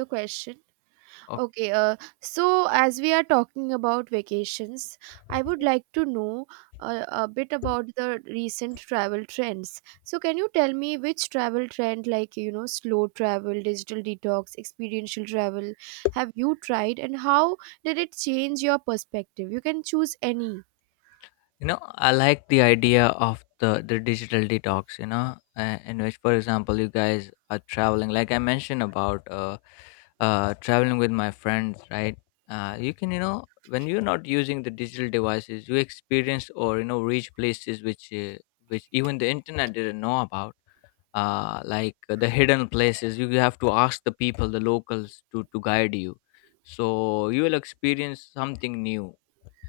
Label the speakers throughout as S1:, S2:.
S1: The question.
S2: Okay.
S1: Okay, so as we are talking about vacations, I would like to know a bit about the recent travel trends. So, can you tell me which travel trend, like, slow travel, digital detox, experiential travel, have you tried and how did it change your perspective? You can choose any.
S2: You know, I like the idea of the digital detox, in which, for example, you guys are traveling, like I mentioned about traveling with my friends, right? You can, when you're not using the digital devices, you experience or, reach places which even the internet didn't know about. Like the hidden places, you have to ask the people, the locals, to guide you. So you will experience something new,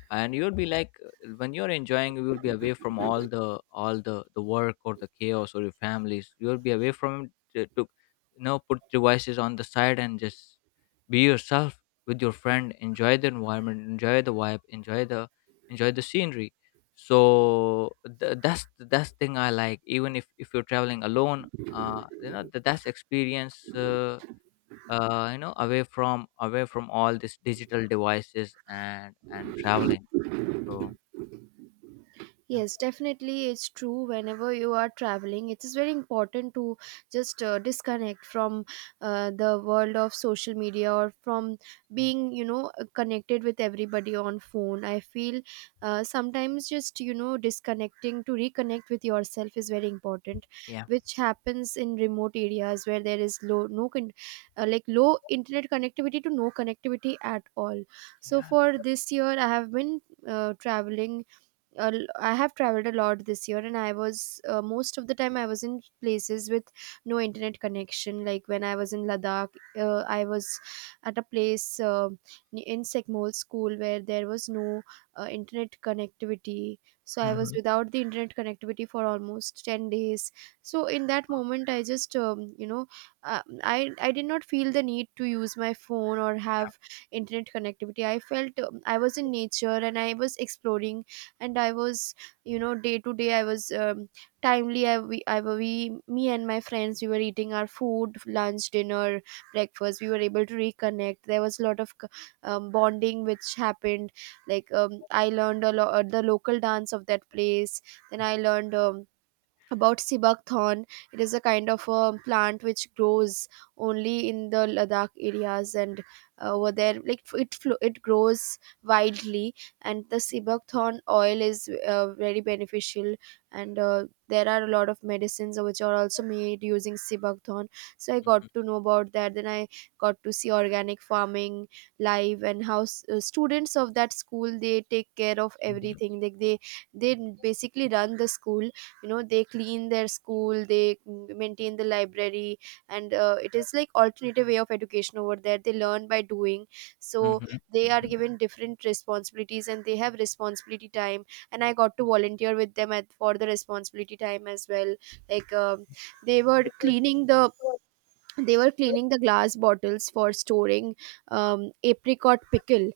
S2: and you'll be like, when you're enjoying, you will be away from all the work or the chaos or your families. You'll be away from it to put devices on the side and just be yourself with your friend, enjoy the environment, enjoy the vibe, enjoy the scenery. So that's thing I like, even if you're traveling alone. That's experience, away from all these digital devices and traveling, so... Yeah.
S1: Yes, definitely, it's true. Whenever you are traveling, it is very important to just disconnect from the world of social media, or from
S2: Mm,
S1: being, connected with everybody on phone. I feel sometimes just disconnecting to reconnect with yourself is very important,
S2: yeah,
S1: which happens in remote areas where there is low no con- like low internet connectivity to no connectivity at all. So
S2: yeah.
S1: for this year, uh, traveling uh, I have traveled a lot this year, and I was most of the time I was in places with no internet connection. Like when I was in Ladakh, I was at a place in Sekmol school where there was no internet connectivity. So I was
S2: Mhm,
S1: without the internet connectivity for almost 10 days. So in that moment, I just I did not feel the need to use my phone or have internet connectivity. I felt I was in nature and I was exploring, and I was, day to day I was, timely, I we me and my friends, we were eating our food, lunch, dinner, breakfast. We were able to reconnect. There was a lot of bonding which happened. Like, I learned a lot, the local dance of that place. Then I learned, about sibakthorn. It is a kind of a plant which grows only in the Ladakh areas. And over there, like, it grows widely. And the sibakthorn oil is very beneficial, and there are a lot of medicines which are also made using sibakthorn. So I got to know about that. Then I got to see organic farming live, and how students of that school, they take care of
S2: mhm,
S1: everything. Like they basically run the school. You know, they clean their school, they maintain the library. And it is like alternative way of education. Over there, they learn by doing. So
S2: mhm,
S1: they are
S2: mhm,
S1: given different responsibilities, and they have responsibility time. And I got to volunteer with them at, for the responsibility time as well. Like, they were cleaning the they were cleaning the glass bottles for storing, apricot pickle.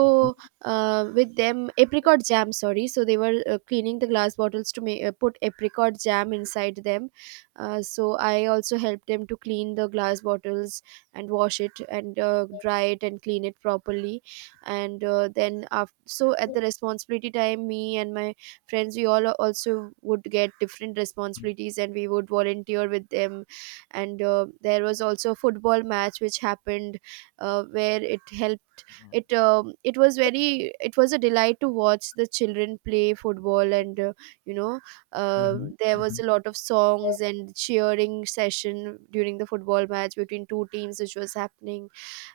S2: mhm, mhm.
S1: with them, apricot jam, sorry. So they were cleaning the glass bottles to put apricot jam inside them. So I also helped them to clean the glass bottles, and wash it, and dry it, and clean it properly. And then after, so at the responsibility time, me and my friends, we all also would get different responsibilities, and we would volunteer with them. And there was also a football match which happened. Where it helped, it, it was very, it was a delight to watch the children play football. And you know
S2: Yeah. Mhm,
S1: there was
S2: mhm.
S1: a lot of songs and cheering session during the football match between two teams which was happening.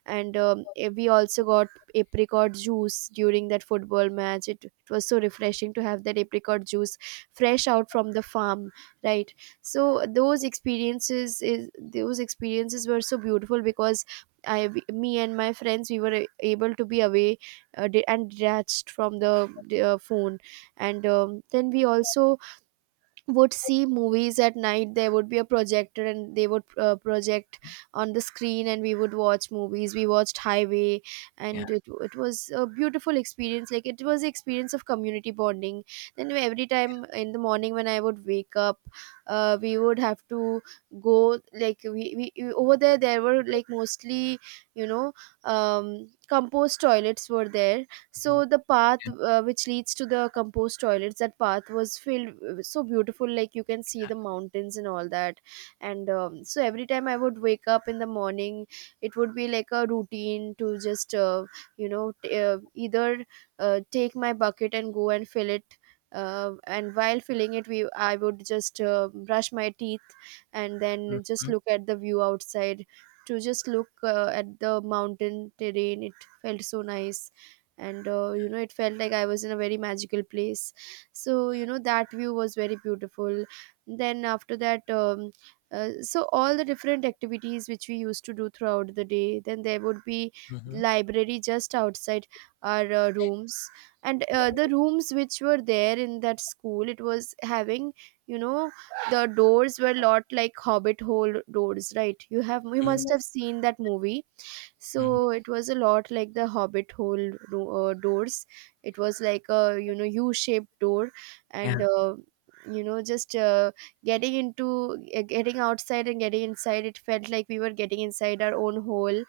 S1: And we also got apricot juice during that football match. It was so refreshing to have that apricot juice fresh out from the farm, right? So those experiences were so beautiful because me and my friends, we were able to be away, and detached from the phone. And then we also would see movies at night. There would be a projector and they would project on the screen, and we would watch movies. We watched Highway.
S2: Yeah.
S1: And it was a beautiful experience. Like, it was the experience of community bonding. Then every time in the morning when I would wake up, we would have to go. Like, we over there, there were like mostly, you know compost toilets were there.
S2: Mhm,
S1: So the path, which leads to the compost toilets, that path was so beautiful, like you can see the mountains and all that. And so every time I would wake up in the morning, it would be like a routine to just, either take my bucket and go and fill it. And while filling it, we I would just brush my teeth, and then just
S2: mhm,
S1: look at the view outside. To just look, at the mountain terrain, it felt so nice. And it felt like I was in a very magical place. So that view was very beautiful. Then after that, so all the different activities which we used to do throughout the day, then there would be
S2: mhm,
S1: library just outside our rooms. And the rooms which were there in that school, it was having, you know, the doors were lot like hobbit hole doors, right? You must
S2: mhm,
S1: have seen that movie.
S2: mhm,
S1: So it was a lot like the hobbit hole doors. It was like a, u-shaped door.
S2: yeah,
S1: And you know just getting into, getting outside and getting inside, it felt like we were getting inside our own hole.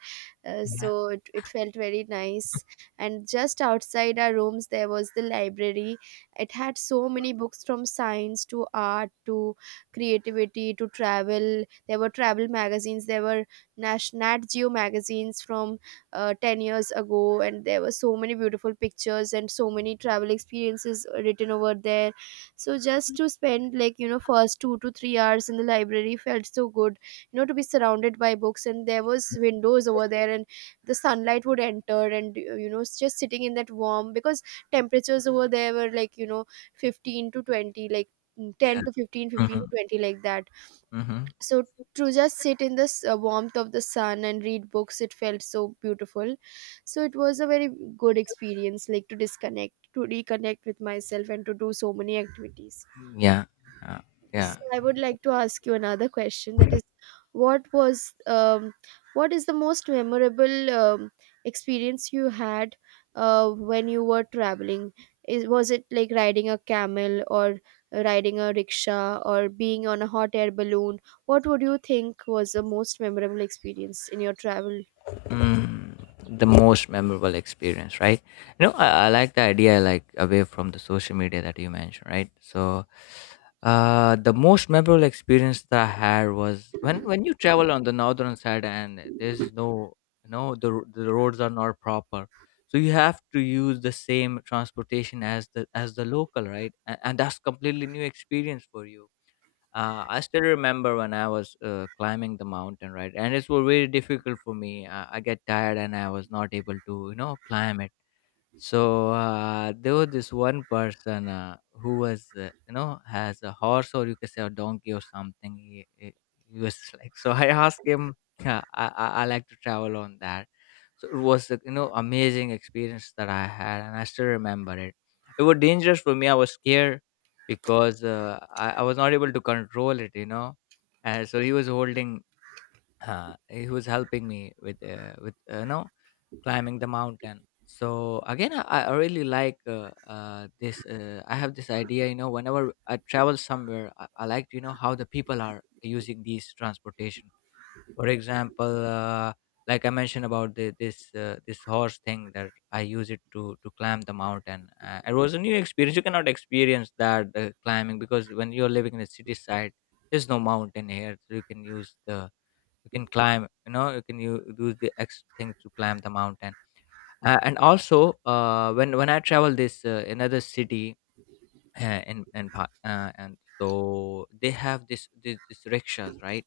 S1: uh,
S2: yeah,
S1: so it felt very nice. And just outside our rooms there was the library. It had so many books, from science to art to creativity to travel. There were travel magazines, there were Nat Geo magazines from 10 years ago, and there were so many beautiful pictures and so many travel experiences written over there. So, just to spend, first 2 to 3 hours in the library felt so good. To be surrounded by books, and there was windows over there, and the sunlight would enter, and just sitting in that warm, because temperatures over there were 15 to 20, like,
S2: yeah.
S1: 10 to 15 to
S2: Mhm,
S1: 20, like that.
S2: mhm,
S1: So to just sit in the warmth of the sun and read books, it felt so beautiful. So it was a very good experience, like, to disconnect to reconnect with myself and to do so many activities.
S2: yeah, yeah, yeah.
S1: So I would like to ask you another question, that is, what was um, what is the most memorable, experience you had, when you were traveling? Was it like riding a camel or riding a rickshaw or being on a hot air balloon? What would you think was the most memorable experience in your travel?
S2: mm, the most memorable experience, right? You know, I like the idea, like away from the social media that you mentioned, right, so the most memorable experience that I had was when you travel on the northern side, and there's no, the roads are not proper. So you have to use the same transportation as the local, right? And that's completely new experience for you. I still remember when I was climbing the mountain, right? And it was very difficult for me. I get tired, and I was not able to, climb it. So there was this one person who has a horse, or you can say a donkey or something. He was like, so I asked him, yeah, I like to travel on that. So it was, amazing experience that I had, and I still remember it. It was dangerous for me. I was scared because I was not able to control it, you know. And so he was helping me with climbing the mountain. So again, I really like, this, I have this idea, you know, whenever I travel somewhere. I like to, you know, how the people are using these transportation. For example, like I mentioned about the, this this horse thing that I use it to climb the mountain. It was a new experience. You cannot experience that climbing, because when you're living in the city side, there's no mountain here. So you can climb, you know, you can use the X thing to climb the mountain. And also, when I travel this another city, in and so they have this rickshaws, right?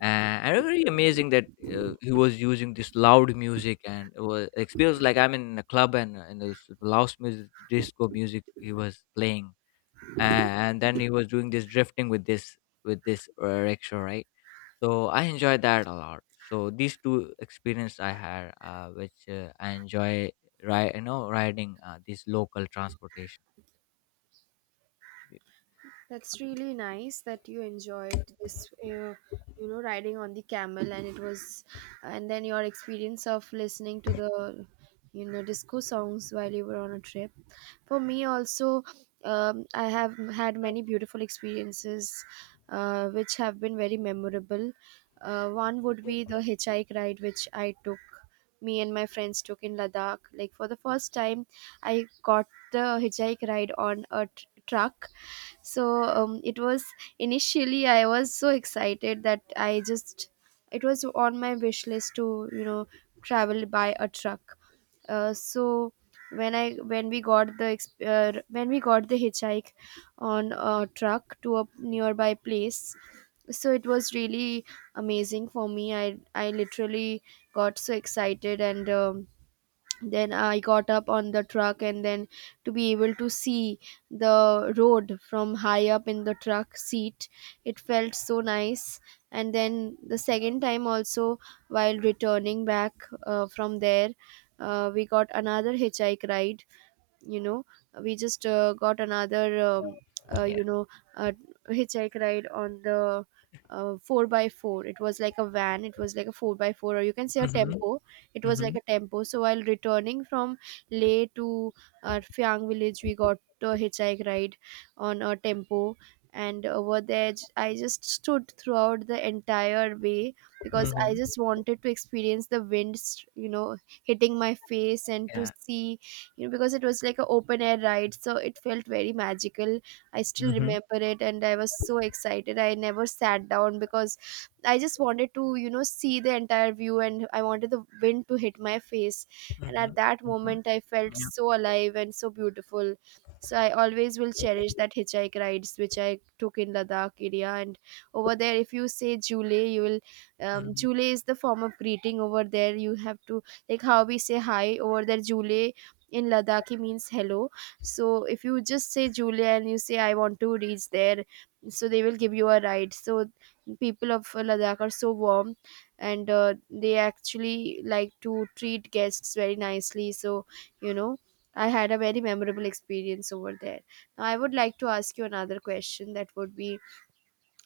S2: Uh, and it was really amazing that he was using this loud music, and it feels like I'm in a club, and this loud music, disco music, he was playing. And then he was doing this drifting with this rickshaw, right? So I enjoyed that a lot. So these two experience I had, which I enjoy, right? You know, riding these local transportation.
S1: That's really nice that you enjoyed this, riding on the camel, and it was, and then your experience of listening to the, disco songs while you were on a trip. For me, also, I have had many beautiful experiences, which have been very memorable. One would be the hitchhike ride which I took, me and my friends took in Ladakh. Like for the first time, I got the hitchhike ride on a truck. So it was, initially I was so excited that I just, it was on my wish list to travel by a truck. So when we got the hitchhike on a truck to a nearby place, so it was really amazing for me. I literally got so excited and. Then I got up on the truck, and then to be able to see the road from high up in the truck seat, it felt so nice. And then the second time also, while returning back from there, we got another hitchhike ride. You know we just got another
S2: Yeah.
S1: you know uh, Hitchhike ride on the 4 by 4. It was like a van, it was like a 4 by 4, or you can say a
S2: Mm-hmm,
S1: tempo. It was
S2: mm-hmm,
S1: like a tempo. So while returning from Leh to Fyang village, we got a hitchhike ride on a tempo. And over there, I just stood throughout the entire way, because I
S2: mm-hmm.
S1: just wanted to experience the wind hitting my face and to
S2: Yeah.
S1: see, you know, because it was like an open air ride, so it felt very magical. I still remember it, and I was so excited, I never sat down, because I just wanted to you know see the entire view, and I wanted the wind to hit my face. And at that moment, I felt so alive and so beautiful. So I always will cherish that hitchhike rides which I took in Ladakh area. And over there, if you say jule, you will
S2: Mm-hmm.
S1: jule is the form of greeting over there. You have to, like how we say hi, over there jule in Ladakhi means hello. So if you just say Julia and you say I want to reach there, so they will give you a ride. So people of Ladakh are so warm, and they actually like to treat guests very nicely. So you know, I had a very memorable experience over there. Now I would like to ask you another question that would be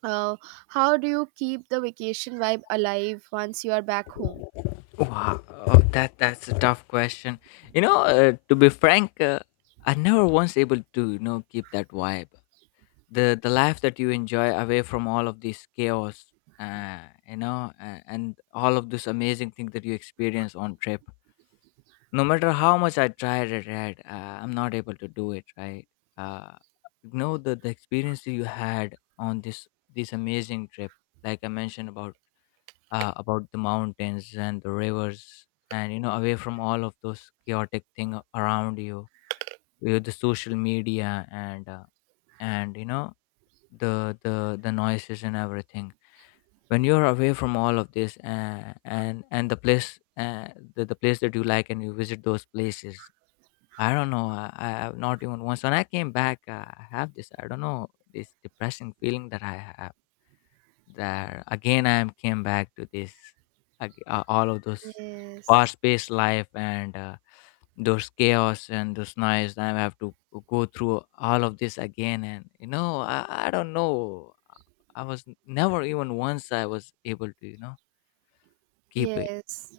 S1: uh, how do you keep the vacation vibe alive once you are back home?
S2: Wow. Oh, that's a tough question. You know, to be frank, I never once able to, keep that vibe. The life that you enjoy away from all of this chaos, uh, and all of this amazing thing that you experience on trip, no matter how much I tried it, right, I'm not able to do it, right. uh, the experience you had on this amazing trip, like I mentioned about, about the mountains and the rivers, and you know, away from all of those chaotic thing around you, with the social media, and you know, the noises and everything. When you're away from all of this, and the place, the place that you like and you visit those places, I don't know, I have not even once, when I came back, I have this, I don't know, this depressing feeling that I have, that again I am came back to this, all of those
S1: Yes.
S2: fast-paced life, and those chaos and those noise I have to go through all of this again, and you know, I don't know, I was never even once I was able to, you know, keep it.
S1: Yes.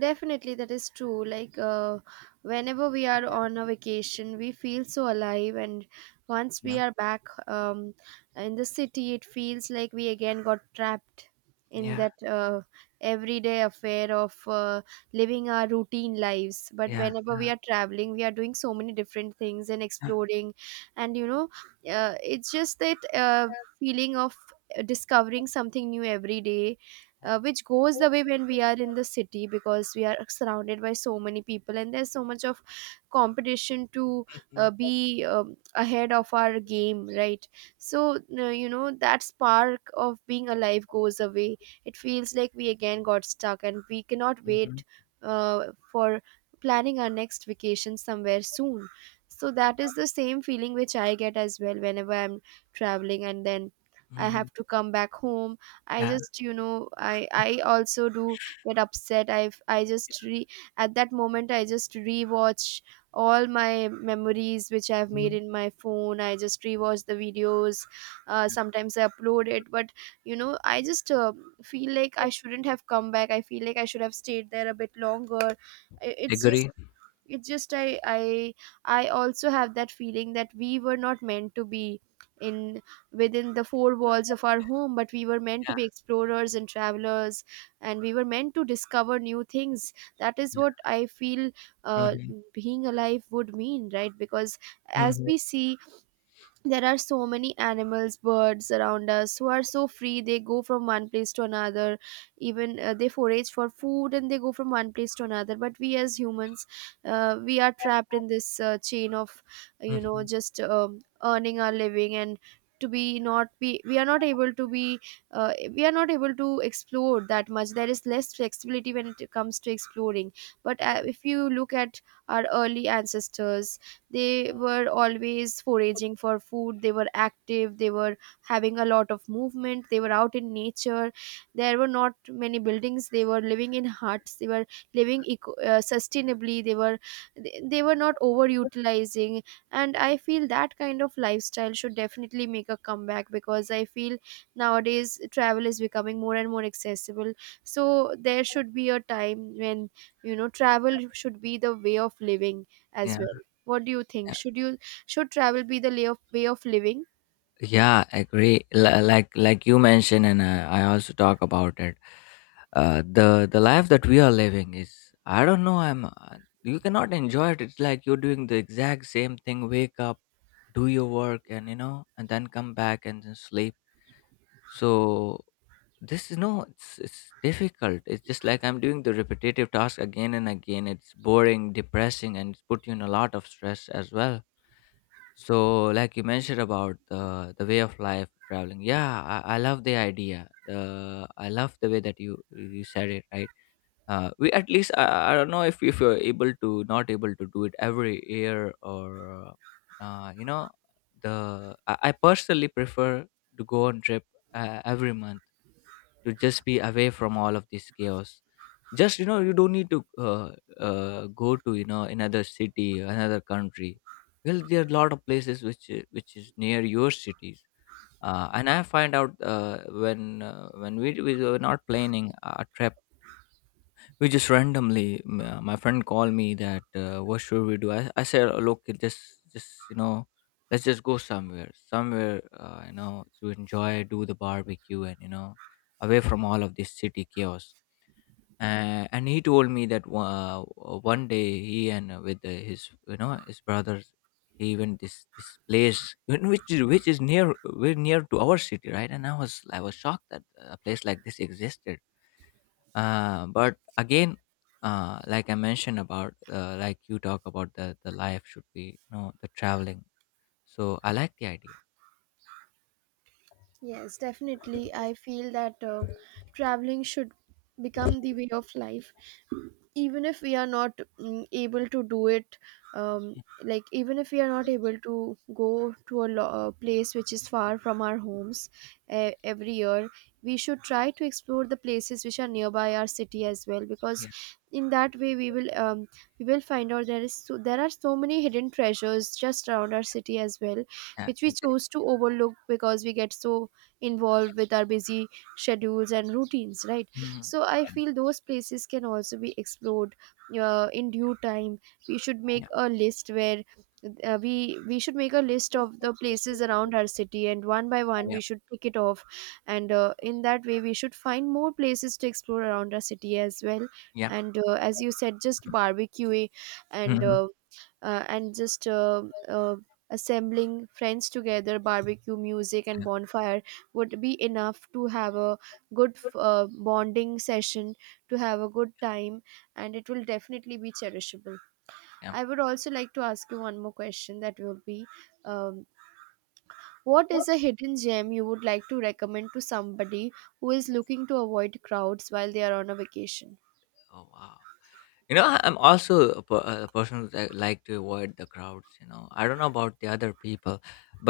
S1: Definitely, that is true. Like, whenever we are on a vacation, we feel so alive, and once
S2: You
S1: we
S2: know.
S1: are back, um, in the city, it feels like we again got trapped in
S2: Yeah,
S1: that everyday affair of living our routine lives. But
S2: yeah,
S1: whenever
S2: yeah,
S1: we are traveling, we are doing so many different things and
S2: yeah,
S1: exploring, and you know, it's just that feeling of discovering something new every day,
S2: yeah.
S1: which goes away when we are in the city, because we are surrounded by so many people and there's so much of competition to
S2: Mm-hmm,
S1: be ahead of our game, right? So you know, that spark of being alive goes away. It feels like we again got stuck, and we cannot
S2: mm-hmm,
S1: wait uh, for planning our next vacation somewhere soon. So that is the same feeling which I get as well whenever I'm traveling and then I
S2: mm-hmm.
S1: have to come back home. I
S2: Yeah.
S1: just you know I also do get upset. I just re at that moment I just rewatch all my memories which I've made
S2: Mhm.
S1: in my phone. I just rewatch the videos. Sometimes I upload it, but you know I just feel like I shouldn't have come back. I feel like I should have stayed there a bit longer. It's just
S2: Agree.
S1: it's just I I I also have that feeling that we were not meant to be in within the four walls of our home, but we were meant to
S2: Yeah,
S1: be explorers and travelers, and we were meant to discover new things. That is
S2: yeah.
S1: what I feel uh,
S2: Mm-hmm,
S1: being alive would mean, right? Because as
S2: mm-hmm,
S1: we see, there are so many animals birds around us who are so free, they go from one place to another. Even they forage for food and they go from one place to another, but we as humans, we are trapped in this chain of you know
S2: mm-hmm.
S1: just earning our living and to be not be we are not able to be we are not able to explore that much. There is less flexibility when it comes to exploring. But
S2: Yeah,
S1: if you look at our early ancestors, they were always foraging for food, they were active, they were having a lot of movement, they were out in nature, there were not many buildings, they were living in huts, they were living sustainably, they were they were not overutilizing. And I feel that kind of lifestyle should definitely make a comeback, because I feel nowadays travel is becoming more and more accessible. So there should be a time when you know travel should be the way of living as
S2: yeah.
S1: well. What do you think? Should travel be the way of living?
S2: Yeah, I agree. Like you mentioned, and I also talk about it. The life that we are living is, I don't know. I'm, you cannot enjoy it. It's like you're doing the exact same thing. Wake up, do your work, and then come back and then sleep. So this is no, it's difficult. It's just like I'm doing the repetitive task again and again. It's boring, depressing, and it's put you in a lot of stress as well. So like you mentioned about the way of life traveling. Yeah, I love the idea. The I love the way that you said it, right? We, at least, I don't know if you're able to, not able to do it every year, or you know the I personally prefer to go on trip every month, to just be away from all of this chaos. Just, you know, you don't need to, go to, you know, another city, another country. Well, there are a lot of places which is near your cities. And I find out, when we were not planning a trip, we just randomly, my friend called me that, what should we do. I said, "Oh, look, it just, just you know let's just go somewhere, somewhere, to enjoy, do the barbecue, and you know, away from all of this city chaos. And he told me that, one day he, and with his you know his brothers, he went this place which is near. We're near to our city, right? And I was shocked that a place like this existed. But again, like I mentioned about, like you talk about, the life should be, you know, the traveling, so I like the idea.
S1: Yes, definitely. I feel that traveling should become the way of life. Even if we are not able to do it, um, like even if we are not able to go to a a place which is far from our homes every year, we should try to explore the places which are nearby our city as well. Because
S2: Yeah,
S1: in that way, we will find out there is there are so many hidden treasures just around our city as well,
S2: yeah,
S1: which we
S2: I agree.
S1: choose to overlook because we get so involved with our busy schedules and routines, right?
S2: Mhm.
S1: So I feel those places can also be explored in due time. We should make
S2: Yeah,
S1: a list where we should make a list of the places around our city, and one by one
S2: yeah,
S1: we should pick it off. And in that way, we should find more places to explore around our city as well.
S2: yeah.
S1: And as you said, just barbecue and
S2: Mhm.
S1: uh, and just uh, assembling friends together, barbecue music and
S2: Yeah,
S1: bonfire would be enough to have a good bonding session, to have a good time, and it will definitely be cherishable.
S2: yeah.
S1: I would also like to ask you one more question that will be um, what is a hidden gem you would like to recommend to somebody who is looking to avoid crowds while they are on a vacation?
S2: Oh, wow. You know, I'm also a, a person that like to avoid the crowds. You know, I don't know about the other people,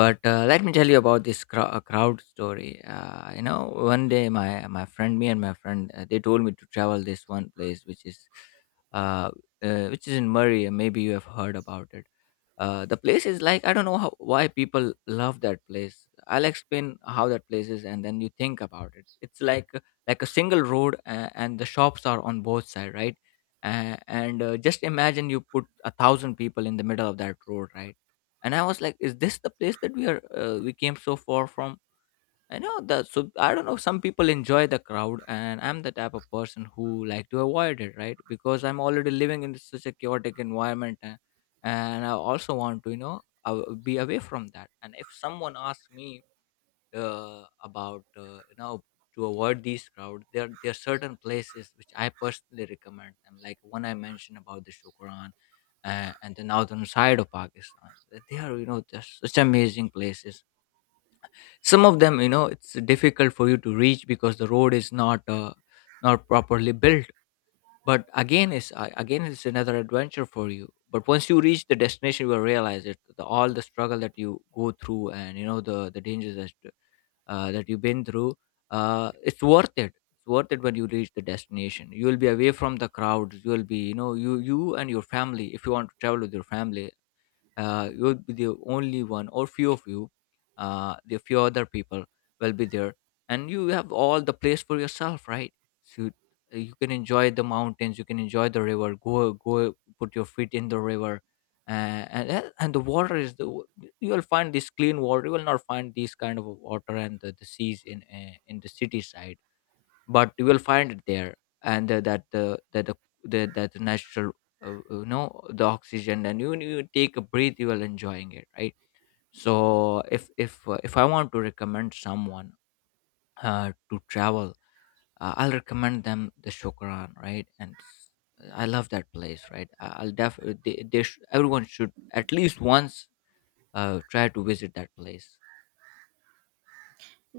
S2: but let me tell you about this crowd story. You know, one day me and my friend, they told me to travel this one place, uh, which is in Murray. Maybe you have heard about it. The place is like, I don't know how, why people love that place. I'll explain how that place is, and then you think about it. It's like a single road, and the shops are on both side, right? And just imagine you put a thousand people in the middle of that road, right? And I was like, is this the place that we came so far from? I know that. So I don't know. Some people enjoy the crowd, and I'm the type of person who like to avoid it, right? Because I'm already living in such a chaotic environment, and I also want to, be away from that. And if someone asks me, about, to avoid these crowd, there are certain places which I personally recommend them, like one I mentioned about the Shukran. And the northern side of Pakistan, they are, just such amazing places. Some of them, it's difficult for you to reach because the road is not not properly built, but again it's another adventure for you. But once you reach the destination, you will realize all the struggle that you go through, and you know the dangers that that you've been through, it's worth it. It's worth it. When you reach the destination, you will be away from the crowds. You will be, you know, you and your family, if you want to travel with your family, you'll be the only one or few of you. The few other people will be there, and you have all the place for yourself, right? So you can enjoy the mountains, you can enjoy the river. Go put your feet in the river. And the water is you will find this clean water. You will not find these kind of water and the seas in the city side, but you will find it there. And that the that the natural, you know, the oxygen, and you take a breath, you will enjoying it, right? So if I want to recommend someone to travel, I'll recommend them the Shukran, right? I love that place, right? I'll definitely, everyone should at least once try to visit that place.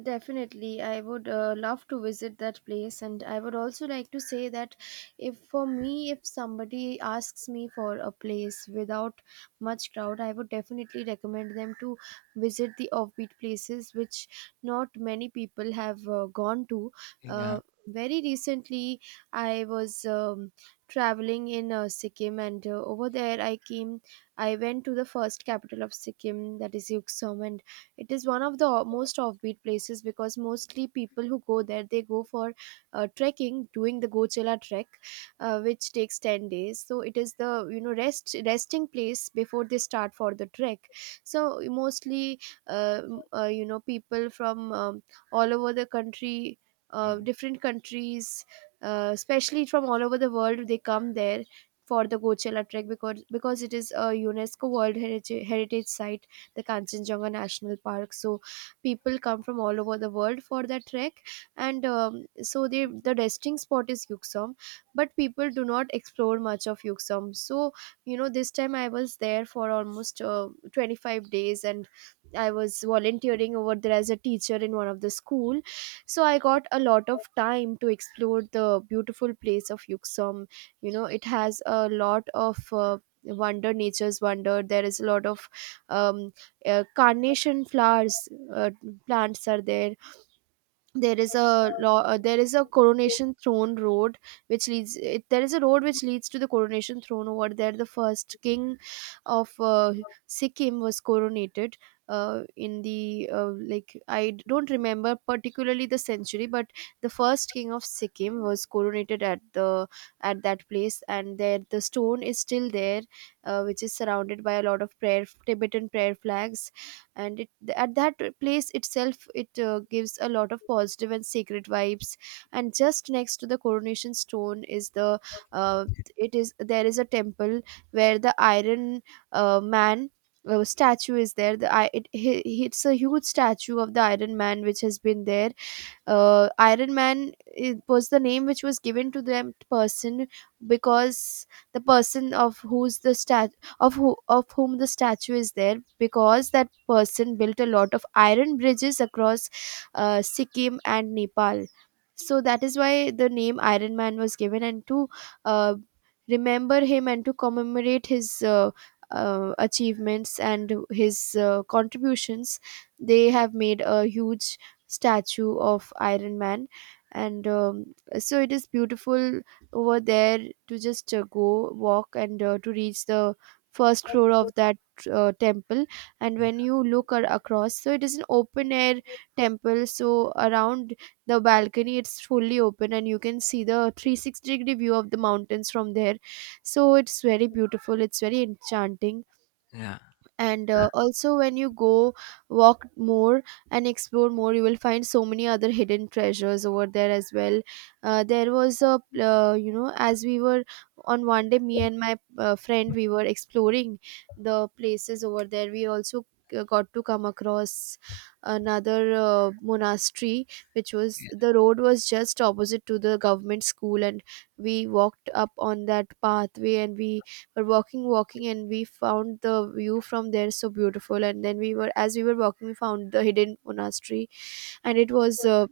S1: Definitely, I would love to visit that place, and I would also like to say that if for me, if somebody asks me for a place without much crowd, I would definitely recommend them to visit the offbeat places which not many people have gone to. Uh,
S2: Yeah.
S1: Very recently, I was traveling in Sikkim, and over there, I went to the first capital of Sikkim, that is Yuksum. And it is one of the most offbeat places, because mostly people who go there they go for trekking, doing the Gochela trek, which takes 10 days. So it is the you know resting place before they start for the trek. So mostly you know, people from all over the country.
S2: Yeah,
S1: Different countries, especially from all over the world, they come there for the Gochela trek, because it is a UNESCO World Heritage Site, the Kanchenjunga National Park. So people come from all over the world for that trek, and so they the resting spot is Yuksom, but people do not explore much of Yuksom. So you know, this time I was there for almost 25 days, and I was volunteering over there as a teacher in one of the school. So I got a lot of time to explore the beautiful place of Yuksom. You know, it has a lot of wonder nature's wonder. There is a lot of um, carnation flowers uh, plants are there. There is a there is a coronation throne road which leads it, there is a road which leads to the coronation throne. Over there the first king of Sikkim was coronated in the like I don't remember particularly the century, but the first king of Sikkim was coronated at the at that place, and there the stone is still there, which is surrounded by a lot of prayer Tibetan prayer flags. And at that place itself, it gives a lot of positive and sacred vibes. And just next to the coronation stone is the uh, it is there is a temple where the iron man statue is there. The it's a huge statue of the iron man which has been there. Iron Man, it was the name which was given to that person, because the person of whom the statue is there, because that person built a lot of iron bridges across Sikkim and Nepal. So that is why the name Iron Man was given, and to uh, remember him and to commemorate his achievements and his contributions, they have made a huge statue of Iron Man. And so it is beautiful over there to just go walk and to reach the first floor of that temple. And when you look across, so it is an open air temple, so around the balcony it's fully open, and you can see the 360 degree view of the mountains from there. So it's very beautiful, it's very enchanting.
S2: yeah,
S1: And
S2: yeah,
S1: also when you go walk more and explore more, you will find so many other hidden treasures over there as well. There was a you know, as we were on one day, me and my friend, we were exploring the places over there. We also got to come across another monastery, which was
S2: yeah, yeah,
S1: the road was just opposite to the government school. And we walked up on that pathway, and we were walking and we found the view from there so beautiful. And then we were, as we were walking, we found the hidden monastery. And it was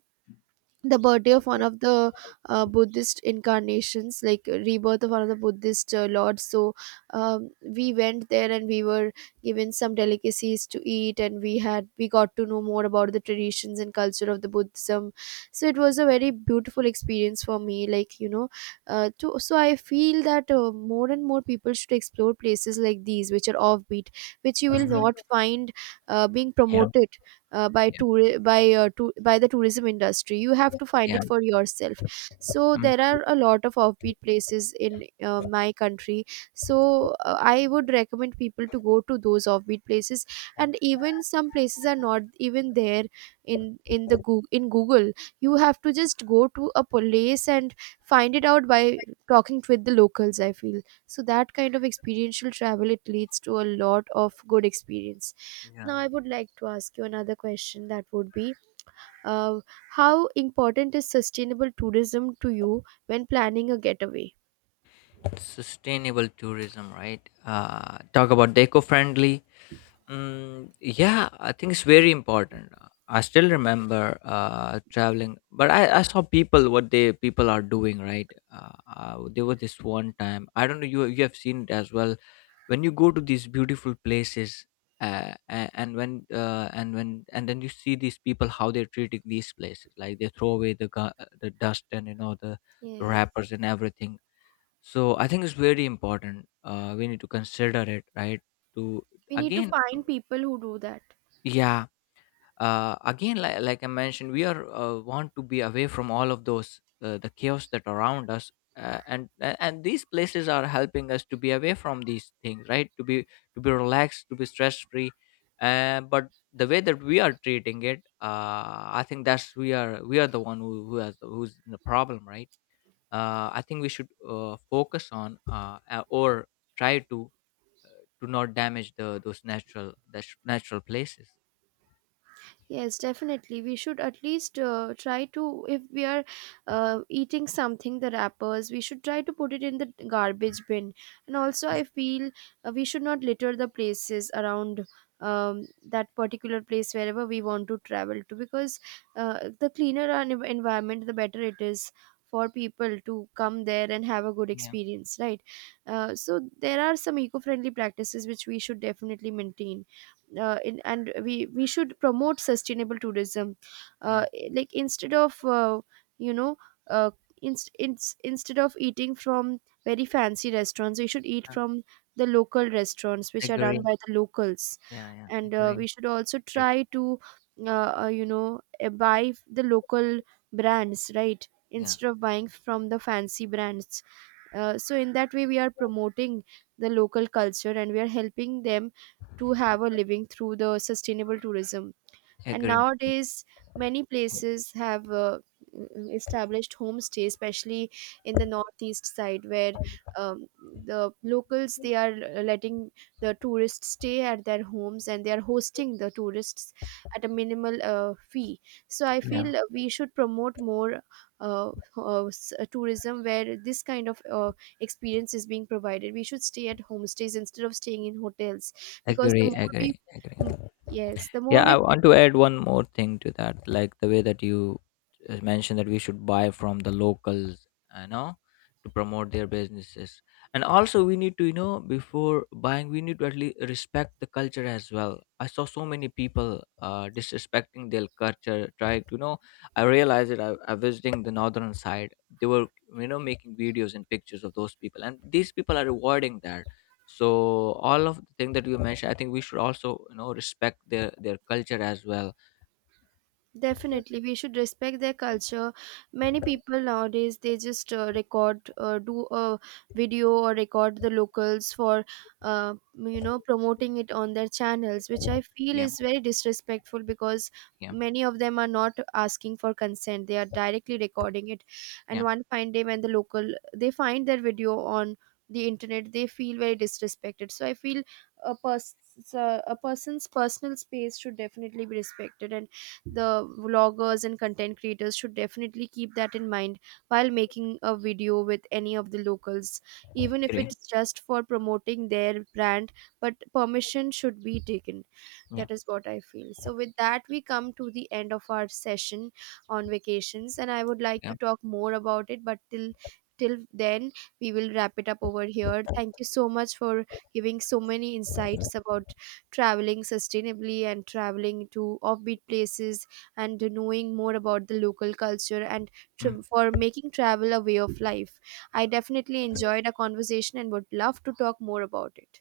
S1: the birthday of one of the Buddhist incarnations, like rebirth of one of the Buddhist lords. So we went there and we were given some delicacies to eat, and we got to know more about the traditions and culture of The buddhism, so it was a very beautiful experience for me, so I feel that more and more people should explore places like these which are offbeat, which you will
S2: mhm,
S1: not find being
S2: yeah,
S1: promoted
S2: yeah,
S1: by the tourism industry. You have to find
S2: yeah,
S1: it for yourself. So
S2: mhm,
S1: there are a lot of offbeat places in my country. So I would recommend people to go to those offbeat places. And even some places are not even there in in Google. You have to just go to a place and find it out by talking with the locals, I feel. So that kind of experiential travel, it leads to a lot of good experience. Now, I
S2: yeah.
S1: would like to ask you another question that would be uh, how important is sustainable tourism to you when planning a getaway?
S2: Sustainable tourism, right? Talk about the eco-friendly. Mm, yeah, I think it's very important. I still remember traveling, but I saw people what they people are doing, right? There was this one time, I don't know, you have seen it as well. When you go to these beautiful places, a- and when and when and then you see these people how they're treating these places, like they throw away the dust, and you know the
S1: Yes,
S2: wrappers and everything. So I think it's very important. We need to consider it, right? To
S1: we need to
S2: again,
S1: find people who do that.
S2: yeah. Again, like I mentioned, we are want to be away from all of those, the chaos that around us, and these places are helping us to be away from these things, right? To be relaxed, to be stress free. But the way that we are treating it, I think that's we are the one who has who's in the problem, right? I think we should focus on or try to not damage the those natural the sh- natural places.
S1: Yes, definitely. We should at least try to, if we are eating something, the wrappers, we should try to put it in the garbage bin. And also,
S2: Mm.
S1: I feel we should not litter the places around that particular place wherever we want to travel to, because the cleaner our environment, the better it is for people to come there and have a good
S2: Yeah,
S1: experience, right? So, there are some eco friendly practices which we should definitely maintain and we should promote sustainable tourism,
S2: yeah,
S1: like instead of you know uh, instead of eating from very fancy restaurants, we should eat
S2: uh,
S1: from the local restaurants which are
S2: agree.
S1: run by the locals.
S2: Yeah, yeah,
S1: And
S2: agree,
S1: we should also
S2: agree.
S1: try to buy the local brands, right,
S2: Yeah,
S1: instead of buying from the fancy brands. So in that way, we are promoting the local culture and we are helping them to have a living through the sustainable tourism. And
S2: agree.
S1: nowadays, many places have established homestay, especially in the northeast side, where um, the locals, they are letting the tourists stay at their homes, and they are hosting the tourists at a minimal fee. So I
S2: Yeah.
S1: feel we should promote more uh, tourism where this kind of experience is being provided. We should stay at homestays instead of staying in hotels, because the
S2: Agree,
S1: more we,
S2: agree, agree.
S1: mm, yes, the more
S2: Yeah,
S1: we.
S2: I want to add one more thing to that, like the way that you mentioned that we should buy from the locals, you know, to promote their businesses. And also, we need to, you know, before buying, we need to at least respect the culture as well. I saw so many people disrespecting their culture, trying to, you know, I realized it. I visiting the northern side. They were, you know, making videos and pictures of those people, and these people are rewarding that. So all of the thing that you mentioned, I think we should also, you know, respect their culture as well.
S1: Definitely, we should respect their culture. Many people nowadays, they just record, do a video or record the locals for, promoting it on their channels, which I feel
S2: Yeah,
S1: is very disrespectful, because
S2: yeah,
S1: many of them are not asking for consent. They are directly recording it, and
S2: yeah,
S1: one fine day, when the local, they find their video on the internet, they feel very disrespected. So I feel a person's personal space should definitely be respected, and the vloggers and content creators should definitely keep that in mind while making a video with any of the locals, even if
S2: agree,
S1: it's just for promoting their brand, but permission should be taken.
S2: yeah,
S1: That is what I feel. So with that, we come to the end of our session on vacations, and I would like
S2: yeah.
S1: to talk more about it, but till till then, we will wrap it up over here. Thank you so much for giving so many insights about traveling sustainably and traveling to offbeat places and knowing more about the local culture and
S2: Mm.
S1: for making travel a way of life. I definitely enjoyed our conversation and would love to talk more about it.